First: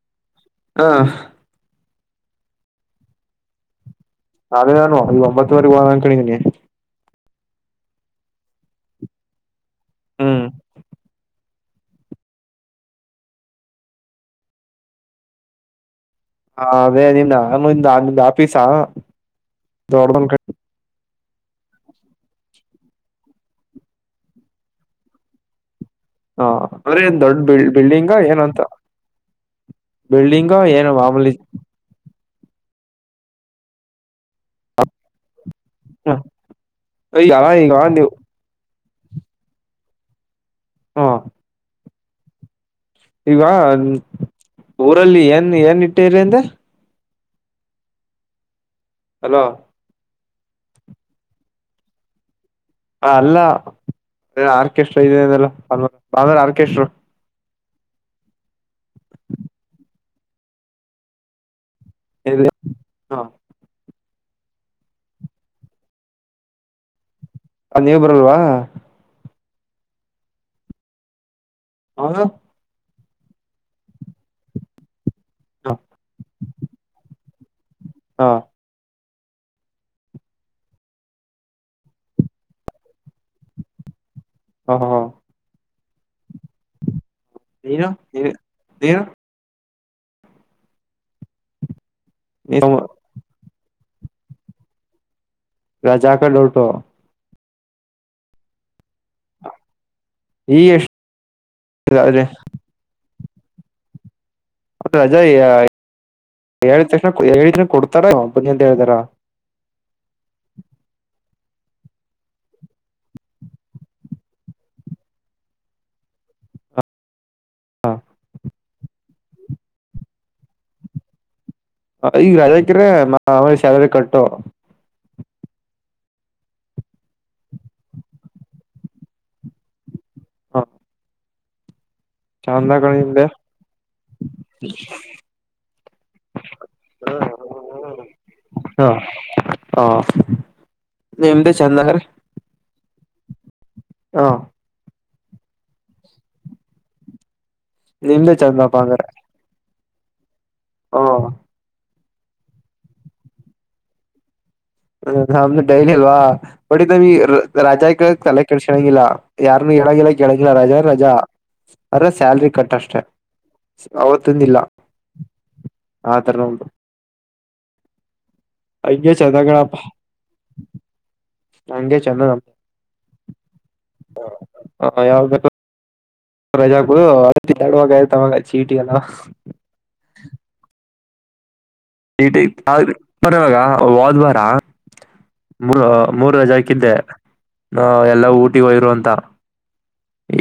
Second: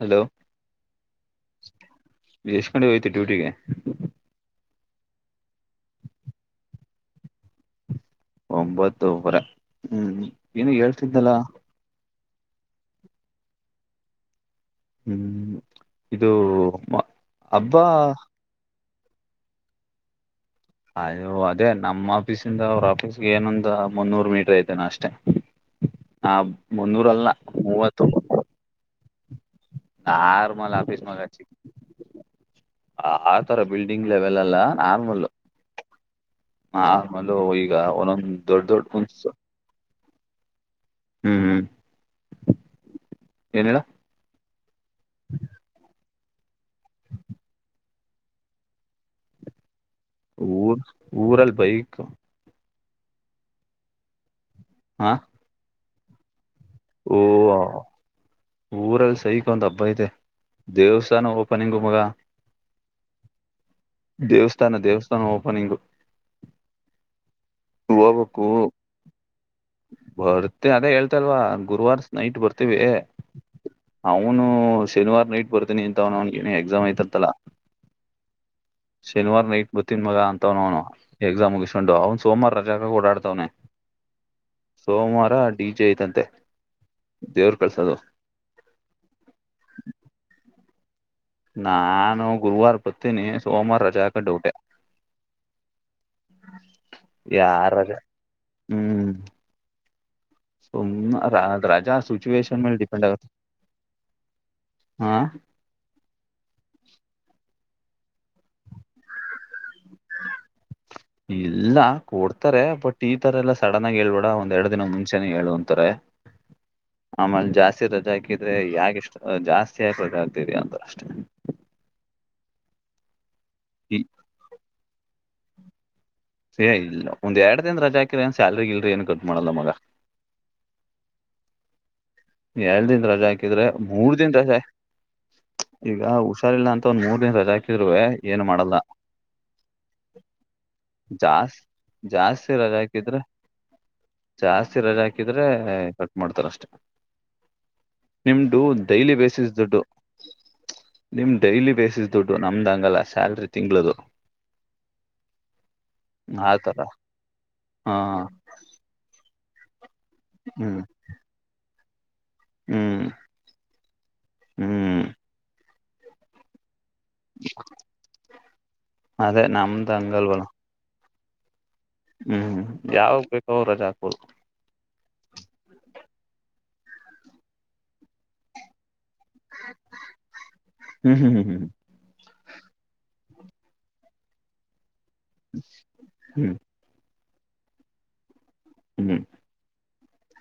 Hello ಹಾ ಎಸ್ಟ್ ಗಂಟೆಗೆ ಹೋಯ್ತಾರೀ ಡ್ಯೂಟಿಗೆ ಅದ ನಾನು ಈ ಒಂಬತ್ತು ವರೆಗೆ ಹೋಗೋಣ ಅಂಕಣಿ ಇದ್ದೀನಿ ಒಂಬತ್ತುವರೆ ಹ್ಮ್ ಹ ಏನೋ ಹೇಳ್ತಿದ್ದನಲ್ಲ ಹ್ಮ್ ಇದು ಹಾ ಮ- ಅದೇ ನಿನ್ನ ನಿ ಹಬ್ಬ ನಿಮ್ದ್ ಆಫೀಸಾ ದೊಡಂದ್ ಕ ಅಯ್ಯೋ ಅದೇ ನಮ್ಮ್ ಆಫೀಸಿಂದ ಅವ್ರ ಆಫೀಸ್ಗೆ ಏನೊಂದ ಮುನ್ನೂರು ಮೀಟರ್ ಐತೆನೋ ಅಷ್ಟೇ ಹಾ ಹ ಅಂದ್ರೆ ಏನ್ ಮುನ್ನೂರಲ್ಲ ದೊಡ್ಡ ಮೂವತ್ತು ಬಿಲ್ಡಿಂಗಾ ನಾರ್ಮಲ್ ಏನೋ ಆಫೀಸ್ ಮಗ ಮಾಮೂಲಿ ಆತರ ಬಿಲ್ಡಿಂಗ್ ಲೆವೆಲಲ್ಲ ನಾರ್ಮಲೂ ಆ ಒಂದು ಈಗ ಒಂದೊಂದ್ ದೊಡ್ಡ ದೊಡ್ಡ [unintelligible] ಹ ಹ್ಮ್ ಹ್ಮ್ ಈಗ ಏನ್ ಹೇಳ ಹ್ಮ್ ಊರಲ್ಲಿ ಏನ್ ಏನ್ ಇಟ್ಟಿರಿ ಅಂದೆ ಹಲೋ ಊರ್ ಊರಲ್ಲಿ ಬೈಕು ಹ ಅಲ್ಲ ಆರ್ಕಸ್ಟ್ರಾ ಹ ಇದೆ ಅಂದಿಲ್ಲ ಹ ಓ ಊರಲ್ಲಿ ಸೈಕ್ ಒಂದ್ ಹಬ್ಬ ಐತೆ ದೇವಸ್ಥಾನ ಓಪನಿಂಗು ಮಗ ಹಾ ದೇವಸ್ಥಾನ ದೇವಸ್ಥಾನ ಓಪನಿಂಗೂ ಅಲ್ಲಿ ನೀವು ಬರಲ್ವಾ ಬರುತ್ತೆ ಅದೇ ಹೇಳ್ತ ಇಲ್ವಾ ಗುರುವಾರಸ್ ಹೌದು ನೈಟ್ ಬರ್ತೀವಿ ಅವನು ಶನಿವಾರ ನೈಟ್ ಬರ್ತನಿ ಅಂತ ಅವನು ಅವನಿಗೆ ಏನೋ ಎಕ್ಸಾಮ್ ಐತಂತ್ತಲ್ಲಾ ಹಾ ಶನಿವಾರ ನೈಟ್ ಬರ್ತಿನ ಮಗ ಅಂತವ್ನ ಅವ್ನು ಎಕ್ಸಾಮಗೆ ಇಸ್ೊಂಡು ಅವ್ನು ಸೋಮವಾರ ರಜಾಕ ಓಾಡ್ತವ್ನೆ ಸೋಮವಾರ ಡಿ ಜೆ ಐತಂತೆ ದೇವ್ರ ೇರ ೇರ ಹ ನಾನು ನೀನು ಗುರುವಾರ ಬರ್ತೀನಿ ಸೋಮವಾರ ರಜಾ ಕಟ್ಟ ಊಟೆ ರಜಾ ಕಡೋಟೋ ಯಾರ ಹ್ಮ್ ಈಗ ಸುಮ್ ರಜಾ ಆ ಎಷ್ಟು ಸಿಚುವೇೇಶನ್ ಮೇಲೆ ಡಿಪೆಂಡ್ ಆಗುತ್ತೆ ಅದ ಹಾ ರಜಾ ಎ ತಕ್ಷಣ ಎ ಜನ ಕೊಡ್ತಾರ ಬನ್ನಿ ಅಂತ ಹೇಳ್ದಾರ ಇಲ್ಲ ಕೊಡ್ತಾರೆ ಬಟ್ ಈ ತರ ಎಲ್ಲ ಸಡನ್ ಆಗಿ ಹೇಳ್ಬೇಡ ಒಂದ್ ಎರಡ್ ದಿನ ಮುಂಚೆನೆೇ ಹೇಳ ಅಂತಾರೆ [inaudible] ಆಮೇ ಜಾಸ್ತಿ ರಜಾ ಹಾಕಿದ್ರೆ ಯಾೆಷ್ಟು ಜಾಸ್ತಿ ಆ ರಜಾ ಹಾಕ್ತರಿ ಅಂತ ಅಷ್ಟೇ ಈಗ ರಜಾಕ್ರ ಮಾಲಿ ಸಾಲರಿ ಕಟ್ಟು ಸಏ ಇಲ್ಲ ಒಂದ್ ಎರಡು ದಿನ ರಜಾ ಹಾಕಿರ ಏನ್ ಸ್ಯಾಲ್ರಿ ಇಲ್ರರಿ ಏನ್ ಕಟ್ ಮಾಡಲ್ಲ ಮಗ ಹಾ ಎರ ದಿನ ರಜಾ ಹಾಕಿದ್ರೆ ಮೂರ್ ದನ್ ರಜಾ ಈಗ ಹುಷಾರಿಲ್ಲ ಅಂತ ಒಂದ್ ಮೂರ್ ದಿನ ರಜಾ ಹಾಕಿದ್ೂೆ ಏನು ಮಾಡಲ್ಲ ಹಾ ಹಾ ನಿಮ್ದೆ ಜಾಸ್ತಿ ಚಂದ ಅಂಗಾರ ಜಾಸ್ತಿ ರಾ ಾಕಿದ್ರೆ ಹ ಜಾಸ್ತಿ ರಜೆ ಹಾಕಿದ್ರೆ ಕಟ್ ಮಾಡ್ತಾರ ಅಷ್ಟೇ ನಿಮ್ದೆ ನಿಮ್ದು ಚಂದಪ್ಪ ಅಂಗಾರ ಡೈಲಿ ಬೇಸಿಸ್ ದುಡ್ಡು ಹ ನಿಮ ಡೈಲಿ ಬೇಸ್ ದುಡ್ಡು ನಮ್ದಂಗಲ್ಲ ಸ್ಯಾಲ್ರಿ ತಿಂಗಳದು ಹ ನಮ್ದು ಡೈಲಿ ಅಲ್ವಾ ಆತರ ಬಟ್ಟ ನ ರಾಜಾ ಹಾ ಕ ತಲೆ ಕೆಡಸಣಂಗಿಲ್ಲ ಯಾರನು ಎಳಗಿಲ್ಲ ಕೆಳಗಿಲ್ಲ ರಾಜ ಹ್ಮ್ ರಜಾ ಅರ ಸ್ಯಾಲ್ರಿ ಕಟ್ ಅಷ್ಟೆ ಹ್ಮ್ ಅವತ್ತಂದಿಲ್ಲ ಹ್ಮ್ ಆತರ ಉಂಟು ಚಂದ ಅದೇ ಕಣಪ್ಪ ನಮ್ಮಂತ ಅಂಗಲ್ ಬಳ ಹಂಗೆ ಚಂದ ಹ್ಮ್ ಹ್ಮ್ ಯಾವಾಗ ಬೇಕು ಅವ್ ರಜೆ ಹಾಕಬಲ್ [inaudible] ರಜಾಗಳು ಎಡುವಾಗ ಆಯತವಾಗ ಚೀಟಿ ಎಲ್ಲ ಹ್ಮ ಹ್ ಇ ಪರವಾಗ ಹೋದ್ ವಾರ ಮೂ ಮೂರ್ ಹ್ಮ್ ಹ್ಮ್ ರಜೆ ಹಕಿದ್ದೆ ನ ಎಲ್ಲ ಊಟಿಗೆ ಹೋಯಿರುವಂತ ಹ್ಮ್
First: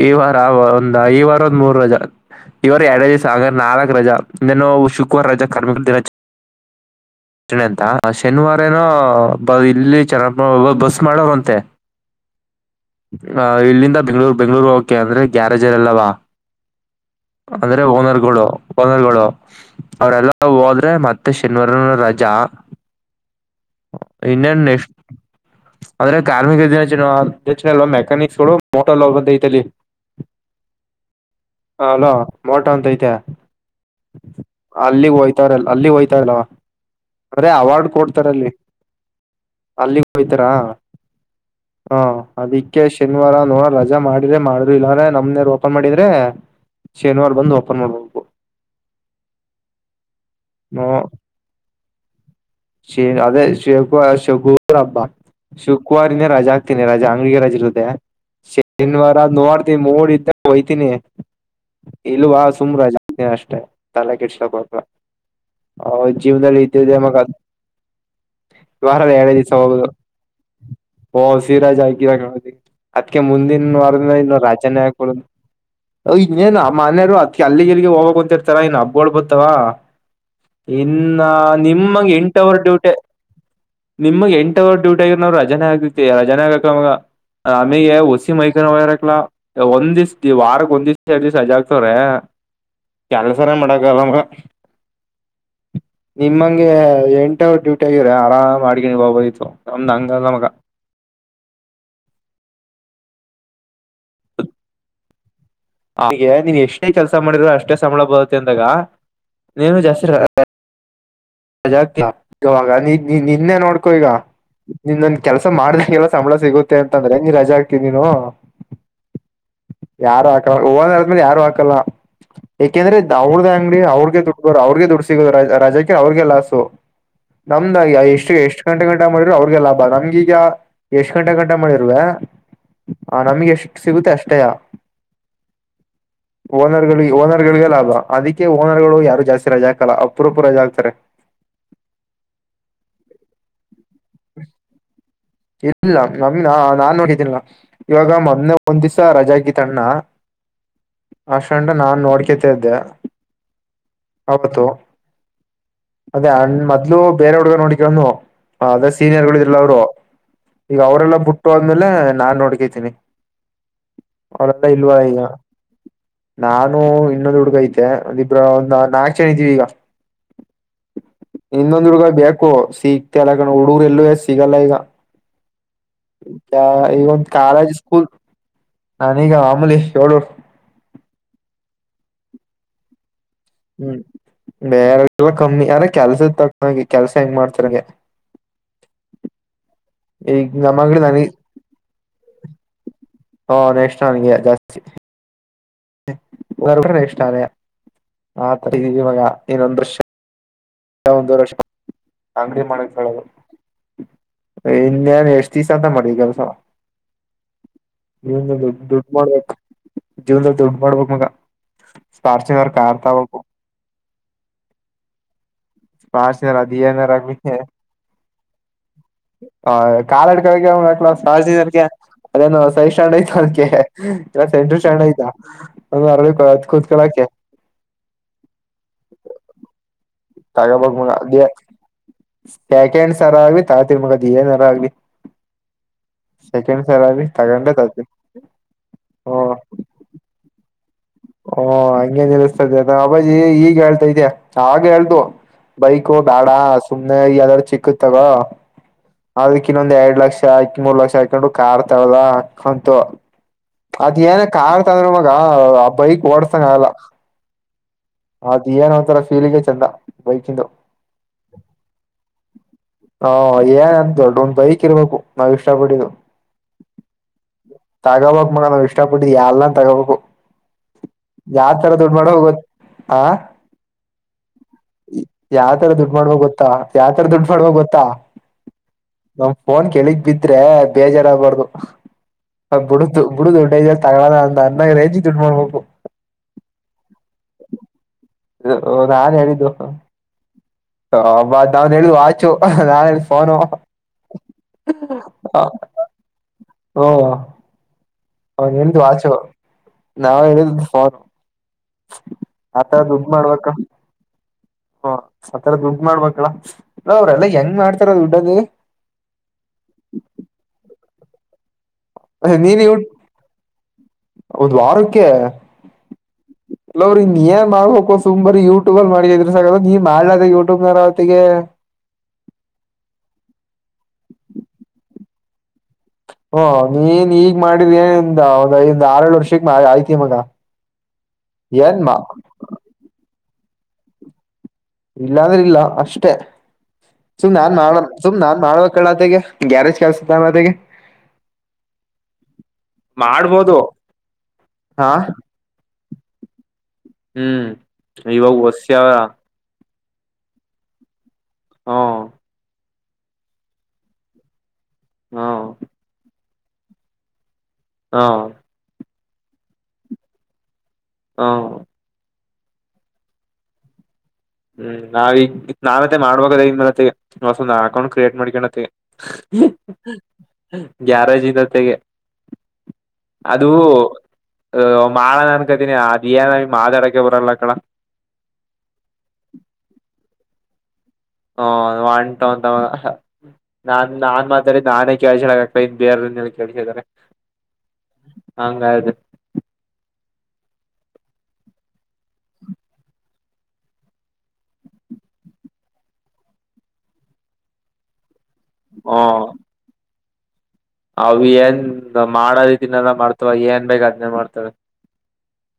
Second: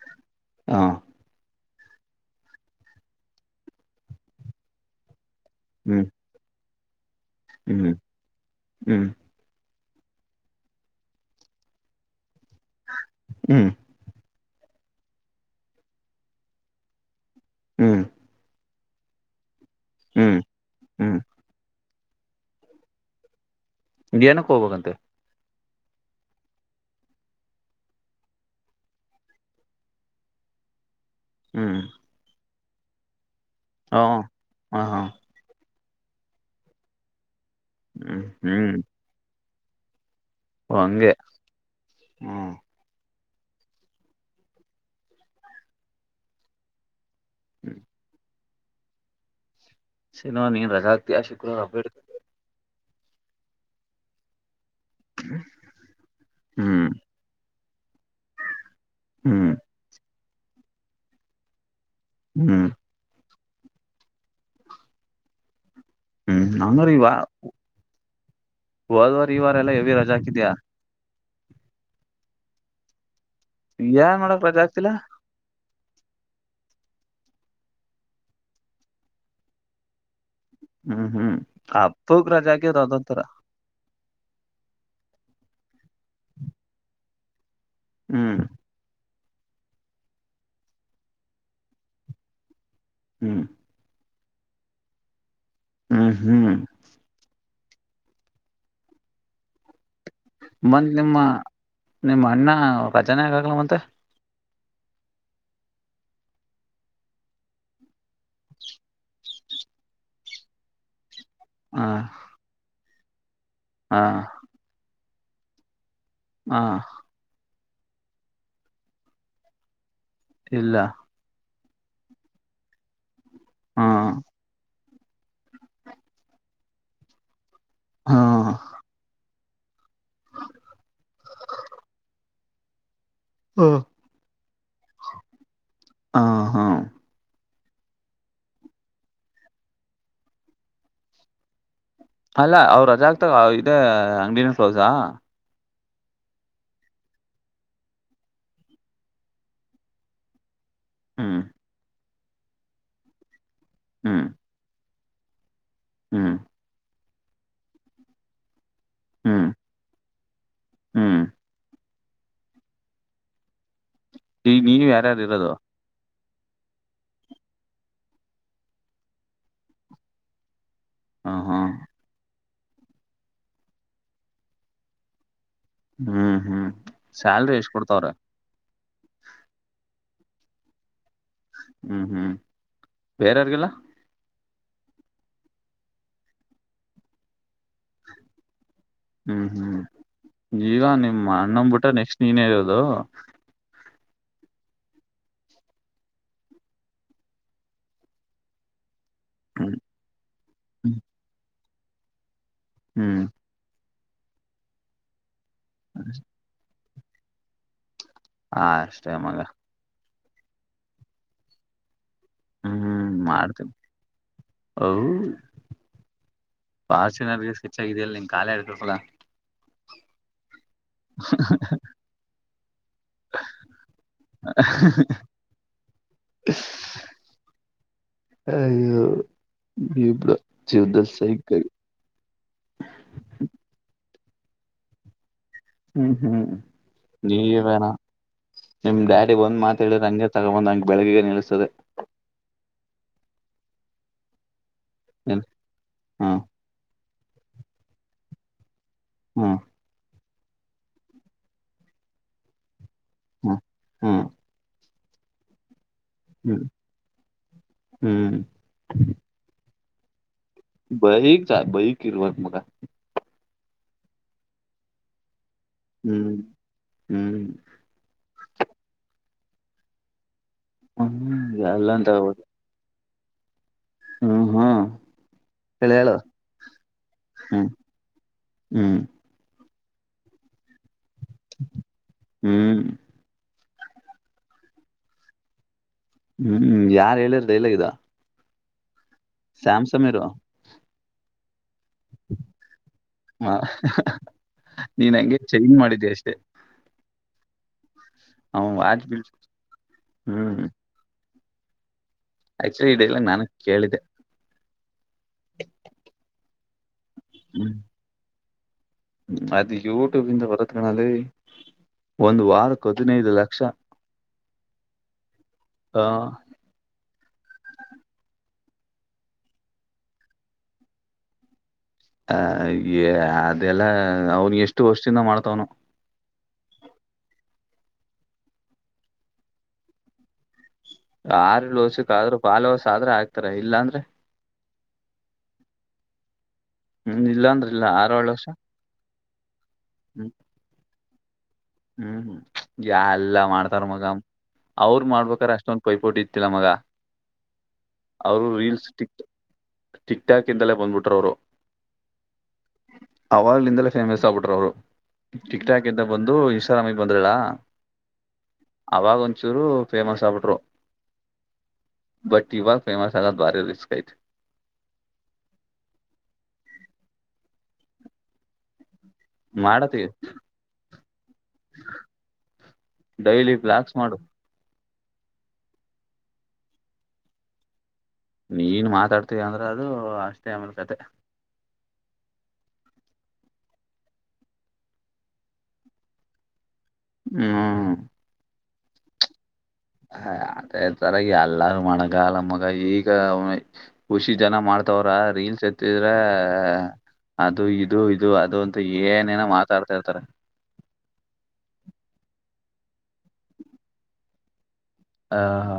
ಈ ವಾರ ಹಾ ಒಂದ ಈ ವಾರ ಮೂರು ರಜಾ ಇವರು ಎರಡು ರಜ ಸಾಗರ್ ನಾಲ್ಕು ರಜಾ ಇನು ಶುಕವಾರ್ ರಜ ಕಾರಬೇಕರ ಹ್ಮ್ ಣ ಹ್ಮ್ ಅಂತ ಶನಿವಾರನೋ ಹ್ಮ್ ಬ ಇಲ್ಲಿ ಚನ ಬಸ್ ಮಾಡಂತೆ ಹ್ಮ್ ಇಲ್ಲಿಂದ ಬೆಂ್ಗಳೂರು ಬೆಂ್ಗಳೂರು ಹೋಗಕೆ ಅಂದ್ರೆ ಗ್ಯಾರೇಜಲ್ಲವಾ ಅಂದ್ರೆ ಹ್ಮ್ ಓನರ್ಗಳು ಪನರ್ಗಳು ಅವರೆೆಲ್ಲ ಹ್ಮ್ ಹೋದ್ರೆ ಮತ್ತೆ ಹ್ಮ್ ಶನಿವಾರ ರಜಾ ಏನಕ್ ಇನ್ನೇನ್ ನೆಕ್ಸ್ಟ್ ಹೋಗ್ಬಬೇಕಂತೆ ಅಂದ್ರೆ ಕಾರ್ಮಿಕ ದಿನಿನ ಮೆಕ್ಯಾನಿಕ್ಸ್ ಗಳು ಮೋಟಾರ್ೋಗ ಐಲ್ಲಿ ಹ್ಮ್ ಹಲ ಮೋಟ ಅಂತ ಐತೆ ಹ ಹ ಹಾ ಅಲ್ಲಿಗೆ ಹಯ್ತಾರಲ್ಲ ಅಲ್ಲಿಗೆ ಹೋಯ್ತಾರಲ್ಲವಾ ಅದೇ ಅವಾರ್ಡ್ ಹ್ಮ್ ಕೊಡ್ತಾರ ಅಲ್ಲಿ ಹ್ಮ್ ಅಲ್ಲಿ ಹಯತರಾ ಓ ಹಂಗೆ ಹ ಹ್ಮ್ ಅದಿಕ್ಕೆ ಶನಿವಾರ ನೋಡಲ್ಲ ಜ ಮಾಡಿದ್ರೆ ಮಾಡ್ರರು ಇಲ್ಲಾಂದ್ರೆ ನಮನ ಓಪನ್ ಮಾಡಿದ್ರೆ ಶನಿವಾರ ಬಂದು ಓಪನ್ ಮಾಡ್ಬಬೇಕು ಸಿನ ನೀನ್ ರಜ ಆತತಿಾ ಶು್ರವ ಹಬೇ ಶ ಅದೇ ಶು ಶು ಹಬ್ಬ ಶುಕ್ರಾರಿನೇ ರಜಾ ಹಾಕ್ತೀನಿ ಹ್ಮ್ ರಜಾ ಅಂಗಡಿಗೆ ರಜೆ ಇರುತ್ತೆ ಶನಿವಾರ್ ಹ್ಮ್ ನೋಡ್ತ ಮೂೋಡ್ದ ಹಯ್ತೀನಿ ಇಲ್ವಾ ಹ್ಮ್ ಸುಮ್ರ ಜ ಅಷ್ಟೇ ತಲೆ ಕೆ ಇಟ್ಲಕ್ ಹ ಹ್ಮ್ ಜೀವ್ನಲ್ಲಿ ಹಂಗ್ರ ಇದ್ದಿದೆ ಇವ ಮಗ ವಾರದ ಹೋದ್ ವಾರ ಎರಡ ಈ ದಿವಿಸ ವಾರ ಎಲ್ಲ ಹೋಗಬಹುದು ಹೆವಿ ರಜಾ ಹಾಕಿದ್ಯಾ ಓಸರಾಜ್ ಹಾಕಿರ ಅದ್ಕ ಮುಂದಿನ ವಾರದ ಏನ್ ಇನ್ನು ಮಾಡಕ್ ರಜಾ ರಾಜನೇ ಹಾಕ್ತಿಲ್ಲ ಹಾಕಡುದು ಅ ಇನ್ನೇನ್ ಮನೆಯವರು ಅ ಅಲ್ಲಿಗೆಲ್ಲಿಗೆ ಹೋಗಕ್ತಿರ್ತಾರ ಇನ್ ಹಬ್ಬಗಳು ಬತ್ತಾವ ಹ್ಮ್ ಇನ್ನ ಹ್ಮ್ ನಿಮಗ್ ಹಬ್ಬಕ್ ಎಂಟು ರಜಾ ಅವರ್ ಹಾಕಿದ್ರ ಡ್ಯೂಟಿ ಅದೊಂತರ ನಿಮಗೆ ಎಂಟ ಅವರ್ ಡ್ಯೂಟಿ ಆ ನಾವು ರಜಾನ ಆಗತಿ ರಜಾನ ಆಗಕ್ ಮ ಆಮೆ ಹಸಿ ಹ್ಮ್ ಮೈಕರಕ್ಲಾ ಒಂದ್ ದಿವಿಸ ದ ವಾರಕ್ ಒಂದ್ ದಿವ್ಸ A ದಿವ್ ಸಜಾ ಆಗ್ತವ್ರೆ hmm ಕೆಲ್ಸನೇ ಮಾಡಕಲ್ಲಮ್ಮ hmm hmm ನಿಮಂಗೆ ಎಂಟವರ್ duty ಆಗ್ರ ಆರಾಮ್ ಅಡ್ಗ ನೀ ಒಬಯ್ತು ಒಂದ ಅಂಗಲ್ಲ ಮಗ ಬಂದ್ ನಿಮ್ಮ ನಿಮ್ಮ ಅಣ್ಣ ರಜನ ಆಗ ಆಗಲ ಮತ್ ಹಾಗೆ ನೀನ್ ಎಷ್ಟೇ ಕೆಲ್ಸ ಮಾಡಿದರು ಅಷ್ಟೇ ಸಂಬಳ ಬದತ್ತ ಅಂದಾಗ. ನೀನು ಜಾಸ್ತಿ. ಹ ಜಾವಾಗ ನೀ ನಿನ್ನೆ ನೋಡ್ಕೊ ಹ ಈಗ ನಿನ್ನೊಂದ ಕೆಲ್ಸ ಮಾಡ್ದಲ್ಲ. ಸಂಬಳ ಹ ಸಿಗುತ್ತೆ ಅಂತಂದ್ರೆ ನೀ ರಜಾ ಆಗ್ತಿ ನೀನು. ಯಾರು ಹಾಕಲ್ಲ ಇಲ್ಲ ಹಓಂದದ್ಮೇಲೆ ಯಾರು ಹಾಕಲ್ಲ ಯಏಕೆಂದ್ರೆ. ಅವ್ರ್ದ ಅಂಗಡಿ ಹ ಅವ್ರಿಗೆ ದುಡ್ಡೋರು ಅವ್ರಿಗೆ ದುಡ್ಡು ಸಿಗೋ ರಜಾಕ ಅವ್ರಿಗೆ ಲಾಸು. ನಮ್ದ ಹ ಎಷ್ಟು ಎಷ್ಟು ಗಂಟೆ ಗಂಟ ಮಾಡ. ಅವ್ರಗೆ ಲಾಭ ನಮ್ಗೀಗ ಎಷ್ಟ್ ಗಂಟೆ ಗಂಟೆ ಮಳಿ ಇರುವೆ. ಹ ನಮ್ಗೆ ಎಷ್ಟು ಸಿಗುತ್ತೆ ಅಷ್ಟೇಯ ಹ ಹ ಓನರ್ಗಳು ಓನರ್. ಗಳ ಲಾಭ ಅದಕ್ಕೆ ಓನರ್ಗಳು ಯಾರು ಜಾಸ್ತಿ ರಜೆ ಹಾಕಲ್ಲ ಅಪುರೊಪು ರಜೆ ಹಗ್ತಾರೆ. ಅಲ್ಲ ಅವ್ ರಜಾ ಆಗ್ತ ಇ ಅಂಗಡಿನ ಪ್ರೌಜಾ. ಇಲ್ಲ ನಮನಾ ನಾನ್ ನೋಡಿದ್ದೀನ ಇವಾಗ ಮೊ ಒಂದ್ ದಿವ್ಸ ರಜ ಗೀತ ಅಣ್ಣ. [inaudible] ಹ್ಮ್ ಅಷ್ಟಂಡ ನಾನ್ ನೋಡ್ಕತ ಇದ್ದೆ ಹ್ಮ್ ಹೌತ್ತು. ಅದೇ ಹ್ಮ್ ಅಣ್ ಮೊದ್ಲು ಬೇರೆ ಹುಡ್ಗ ನೋಡಿಕನು ಅದೇ ಸೀನಿಯರ್ಗಳು ಹ್ಮ್ ಇರಲ್ಲ ಅವರು. ಈಗ ಅವರೆಲ್ಲ ಹ್ಮ್ ಬಿಟ್ಟು ಅಂದ್ಮೇಲೆ ನಾನ್ ನೋಡ್ಕತೀನಿ. ಈಗ ಹಲ್ಲ ನೀವ್ ಇಲ್ಲವ ಯಾರ್ಯಾರು ಯ. ಇರೋದು ನಾನು ಇನ್ನೊಂದು ಹುಡ್ಗೈಐತೆಬ್ರ ಒಂದ ನಾಲ್ಕು ಜನ ಇದ್ದೀವಿ ಈಗ. ಹ ಹಾ ಇನ್ನೊಂದ್ ಹುಡ್ಗ ಬೇಕು ಸಿಗ್ತಲ್ಲಾಕ ಹುಡುಗರು ಎಲ್ಲೂ ಎಷ್ಟ ಸಿಗಲ್ಲ ಈಗ. ಹ್ಮ್ ಹ್ಮ್ ಇವಂದು ಸ್ಯಾಲ್ರಿ ಎಷ್ಟ್ ಕಾಲೇಜ್ ಸ್ಕೂಲ್. ಕೊಡ್ತಾವ್ರ ನಾ ಈಗ ಅಮುಲೀಷ್ ಳೂರ್. ಹ್ಮ್ ಹ್ಮ್ ಬೇರ ಯಾರ್ಗೆಲ್ಲ. ಹ್ಮ್ ಬೇರೆಲ್ಲ ಕಮ್ಮಿ ಅ್ರ ಕೆಲ್ಸದ ತಕಿ ಕೆಲ್ಸ ಹೆಂಗ್ ಮಾಡ್ತಾರಗೆ. ಹ್ಮ್ ಹ್ಮ್ ಈಗ ನಿಮ್ಮ್ ನನಗ್ ಅಣ್ಣಂದ್ಬಿಟ್ಟ ನೆಕ್ಸ್ಟ್ ನೀನೇ ಇರೋದು. ಹಾ ನೆಕ್ಷ ನನ್ಗೆ ಜಾಸ್ತಿ. ಕೂ ಇಷ್ಟ ಅರೆ ಆ ಇವಾಗ ಹ್ಮ್ ಇನ್ನೊಂದ ದೃಶ್ಯ. ಹ್ಮ್ ಹಂದು ರಷ. ಅಂಗಡಿ ಮಾಡಕ್ ಹೇಳದು ಹ್ಮ್ ಇನ್ನೇನ್ ಎಷ್ಟ್ ದಿವಸ ಅಂತ ಮಾಡಿ ಕೆಲಸ. ಜೀವನ್ದಲ್ಲಿ ದೊಡ್ ದುಡ್ಡು ಅಷ್ಟೇ ಮಗ ಮಾಡ್ಬೇಕಕ್ ಜೀವನದಲ್ಲಿ ದುಡ್ಡ ಮಾಡ್ಬೇಕಕ್ ಮಗ. ಸ್ಪಾರ್ಶಿದರ್ ಕ ಹ್ಮ್ ಆರ್ತಾವಪ್ಪು. ಮಾಡ್ತೀನಿ ಔ ಪಾಚನರಧನರ ಮಿ. ಫಾರ್ಚುನರ್ಗೆ ಸ್ಕಿಚ್ ಆಗಿದೆಯಲ್ಲ ನಿನ್ ಕಾಲೇ ಇರ್ತಲ್ಲ ಹ ಕಾಲಾಡ್ಕ ಸಜ. ಸಣ್ ಆಯ್ತ ಅದಕ್ಕೆ ಎ ಸೆ ಸಣ್ ಆಯ್ತಾ ಒರಳ ಕೂತ್ಕಳಕ. ಹ. ತಗಬ ಮಗ ಅ ಸೇಕೆಂಡ್ ಸರ ಆಗ್ವಿ ತಗತಿ ಮಗ. ದ ಏನರ ಆಗ್ಲಿ ಹ್ಮ್ ಹ್ಮ್ ಸೆಕೆಂಡ್ ಸರ ಆಗ್ಲಿ ನೀವೇನ ತಗೊಂಡೇ. ನಿಮ್ ಡ್ಯಾಡಿ ಒಂದ್ ಮಾತ ಹೇಳಿದ್ರ ಹಂಗೆ ತಗೊಂದ್ಂಗ. ಹಓ ಹಗೆ ನಿಲ್ಲಸ್ತಾ ಇದ ಅಬಾಜಿ ಈಗ ಹೇಳ್ತಾ ಇದ್ಯಾ. ಅವ ಹೇಳ್ತು ಹ್ಮ್ ಬೈಕು ಹ್ಮ್ ಬ್ಯಾಡ ಸುಮ್ನೆ ಎದಾರೂ ಚಿಕ್ಕ ತಗ ಹ್ಮ್ ಅದಕ್ಕ ಇನ್ನೊಂದ ಎರಡ್ ಲಕ್ಷ ಆಾಕಿ ಮೂರ್ ಲಕ್ಷ ಹಾಕೊಂಡು ಕಾರ್ತಾವದ. ಹ್ಮ್ ಅದ್ ಹ್ಮ್ ಏನ ಕತ ಅಂದ್ರೆ ಮಗ. ಬೈಕ್ ಓಡ್ಸಂಗ ಆಗಲ್ಲ ಹ್ಮ್ ಅದ್ ಏನ್ೋತರ ಫೀಲಿಂಗ ಚಂದ. ಬೈಕಿಂದು ಬೈಕ್ ಚ ಬೈ ಇಲ್ಲ ಮಾಗ ಮಗ. ಏನ್ ಅಂತ ದೊಡ್ಡೊಂದ್ ಬೈಕ್ ಇರ್ಬೇಕು ನಾವ್ ಇಷ್ಟ ಪಟ್ಟು ಹ್ಮ್ ಹ್ಮ್ ತಾಗಬ. ನಗ ನಾವು ಇಷ್ಟ ಪಟ್ಟಿದ್ವಿ ಎಲ್ಲ ತಗೋಬೇಕು. ಹ್ಮ್ ಯಾವ್ ತರ ಅಲ್ಲಂತ ದುಡ್ಡು ಮಾಡೋ ಹೋದು. ಗೊತ್ ಆ ಯಾವತರ ಹೇಳಿ ದುಡ್ಡು ಹೇಳು ಮಾಡ್ಬೇಕ ಗೊತ್ತಾ ಯಾವ್ತರ ದುಡ್ಡು ಹ್ಮ್ ಮಾಡ್ಬೇಕ ಗೊತ್ತಾ ಹ್ಮ್ ನಮ್ ಫೋನ್ ಕೆಳಗ್ ಬಿದ್ರೆ ಬೇಜಾರಾಗಗ್ಬಾರ್ದು ಹ್ಮ್ ಬಿಡುದು ಬಿಡುದು ಜ ತಗಳೋದ ಅ ಅನ್ನಾಗ ರೇಜಿ ದುಡ್ಡು ಮಾಡ್ಬೇಕು. ಹ್ಮ್ ಯಾರ್ು ಹೇಳಿರದ ಎಲ್ಲಗಿದ. ನಾನನ್ ಹೇಳಿದ್ದು. ನಾವಂದು ಎದು ವಾಚು ನಾನು ಎನ. ನೀನ್ ಹಂಗೆ ಚೇಂಜ್ ಮಾಡಿದ್ದೆ ಅಷ್ಟೇ ಹಓ. ಅವ ಅವನ್ ಎಿದು ವಾಚ್ ಬಿಲ್ ವಾಚು ನಾಾವ ಹ್ಮ್ ಹೇಳಿದ್ದ ಫೋನ್. ಆಕ್ಚುಲಿ ಆತ ಈ ಡೈಲಾಗ್ ದುಡು ನಾನು ಮಾಡ್ುವಕ್ಕ. ಕೇಳಿದೆ ಹ ಆಥರದ ದುಡ್ ಮಾಡ್ಬೇಕಳ ಅವ್ರಲ್ಲಾ ಹೆಂಗ್ ಮಾಡ್ತಾರ ದುಡ್ಡದು. ಅದ ಯೂಟ್ಯೂಬ್ ಇಂದ ಬರತ್ ಕಣಾಲಲ್ಲಿ. ಒಂದು ವಾರಕ್ಕೆ ಹದಿನೈದು ಲಕ್ಷ. ಹೌದ್ ವಾರಕ್ಕೆ. ಆ ಕೆಲವ್ರ ಇ ಏನ್ ಮಾಡ ಹಕೋ ಸುಮ್ರಿ ಯ. ಯೂಟ್ಯೂಬಲ್ ಮಾಡಿ ಇದ್ರೆ ಸಾಕ ನೀ ಮಾಡ್ಲದ ಯೂಟ್ಯೂಬ್ನರ್ ಅವತ್ತಿಗೆ. ಅ ಅದೆಲ್ಲ ಅವನ್ ಎಷ್ಟು ವಷ್ಟಿಂದ ಮಾಡ್ತವ್ನು. ಹ ನೀನ್ ಈಗ್ ಮಾಡಿದ ಏಂದ್ ಆರಡು ವರ್ಷಕ್ ಆಯ್ತಿ ಮಗ. ಆಾರ್ ಏನ್ ಲೋಸಕ್ ಮಾ ಆದ್ರೂ ಪಾಲುಸ ಆದ್ರ ಆಗ್ತಾರ ಇಲ್ಲಾಂದ್ರೆ. ಇಲ್ಲಾಂದ್ರೆ ಇಲ್ಲ ಅಷ್ಟೆ ಹ್ಮ್ ಇಲ್ಲ ಸುಮ್ ಅಂದ್ರೆ ನಾನ್ ಇಲ್ಲ ಮಾಡ ಆರೇಳು ಸುಮ್ ವರ್ಷ ನಾನ್ ಮಾಡುವ ಕಳ್ಳತೆಗೆ. ಗ್ಯಾರೇಜ್ ಹ್ಮ್ ಕೆಲ್ಸುತ್ತ ಮತ್ತಗೆ. ಹ್ಮ್ ಯ ಎಲ್ಲಾ ಮಾಡ್ತಾರ ಮಗಂ. ಅವ್ರ ಹಾ ಮಾಡ್ಬೇಕ್ರ ಅಷ್ಟೊಂದು ಪೈಪೋಟ ಇತ್ತಿಲ್ಲ ಮಗ. ಹ್ಮ್ ಅವರು ಇವಾಗ ಹೊಸ ರೀಲ್ಸ್ ಅವ. ಟಿಕ್ ಟಿಕ್ ಟಾಕ್ ಇಂದಲೇ ಬಂದ್ಬಿಟ್ರ ಅವರು. ಹಾ. ಆರ್ಲ್ಡ್ ಇಂದಲೇ ಫೇಮಸ್ ಆಗ್ಬಿಟ್್ರ ಅವರು ಹ್ಮ ಟಿಕ್ ಟಾಕ್ ಹ್ಮ ಇಂದ ಬಂದು. ಾಮ ಬಂದರಲಾ. ಹಾ. ಅವಾಗಂಚೂರು ಫೇಮಸ್ ಆಬಿಟರು. ಹಾ. ಬಟ್ಟಿಿವ ಕೇಮ ಹಗ ಬಾರಿ ರಿಸ್ಕ ಇಟ್. ಹ್ಮ್ ನಾವ ಈಗ ನಾನ್ತ್ತ ಮಾಡ್ಬ ಅದೇ ಇನ್ ಮತ್ತಸ ಅಕೌಂಟ್ ಕ್ರಿಯೇಟ್ ಮಾಡಿಕಣತ್ತತಿ. ಮಾಡತಿ ಗ್ಯಾರಜಿಂದ ತೆಗೆ. ಡೈಲಿ ಲಾಕ್ಸ್ ಮಾಡು. ಅ ಮಾಳ ಅನ್ಕತೀನಿ ಅದ ಏನ ಮಾದ ಅಡಕ ಬರಲ್ಲ ಅ ಕಳ. ನೀನ್ ಮಾತಾಡ್ತೀವ ಅಂದ್ರೆ ಅದು ಅಷ್ಟೇ ಆಮೇಲೆ ಕತೆ. ಹ ಒಂಟು ಅಂತ ನಾನ್ ನಾನ್ ಮಾತರಿ ನಾನೇ ಕೇಳ್ಸ ಬೇರ್. ೇಳಿದ್ದಾರೆ. ಹ್ಮ. ಹಂಗ ಅದು. ಹ ಅದೇ ತರಗ ಅಲ್ಲು ಮಗಲ್ಲ ಮಗ ಈಗ ಖುಷಿ ಜನ ಮಾಡ್ತವ್ರ. ರೀಲ್ಸ್ ಎತ್ತಿದ್ರ ಅದು ಇದು ಇದು ಅದು ಮ ಹ ಏನೇನೋ ಮಾತಾಡ್ತಾ ಇರ್ತಾರೆ ಅವ ಏನ್ ಮಾಡದತಿನಲ್ಲ ಮಾಡ್ತವ ಏನ್ ಬೇಕ ಅದ್ನ್ನೇ ಮಾಡ್ತವೆ ಹಾ ಹಾ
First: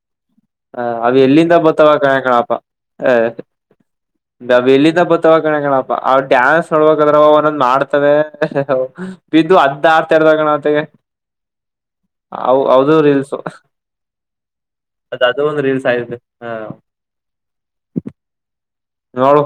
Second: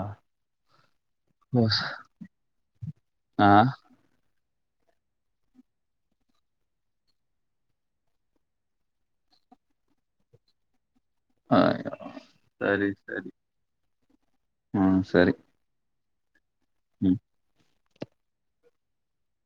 ಹ ಅವ ಎಲ್ಲಿಂದ ಬತ್ತಾವ ಕ ಕಣಪ ಹ ಎಲ್ಲಿಂದ ಬತವ ಕಣ ಕಣಪ್ಪ ಅವ ಡ್ಯಾನ್ಸ್ ನೋಡಬೇಕ ಅದ್ರ ಅವನೊಂದ್ ಮಾಡ್ತವೆ ಬಂದು ಅದ ಆಡ್ತಾ ಇರ್ದಾಗಣ ಹೊತ್ತಿಗೆ ಸರಿ ಹೌದು ಸರಿ ರೀಲ್ಸು ಹ್ಮ್ ಅದ ಸರಿ ಅದು ಒಂದು ರೀಲ್ಸ್ ಆಯು ಹ್ಮ್ ನಾಳು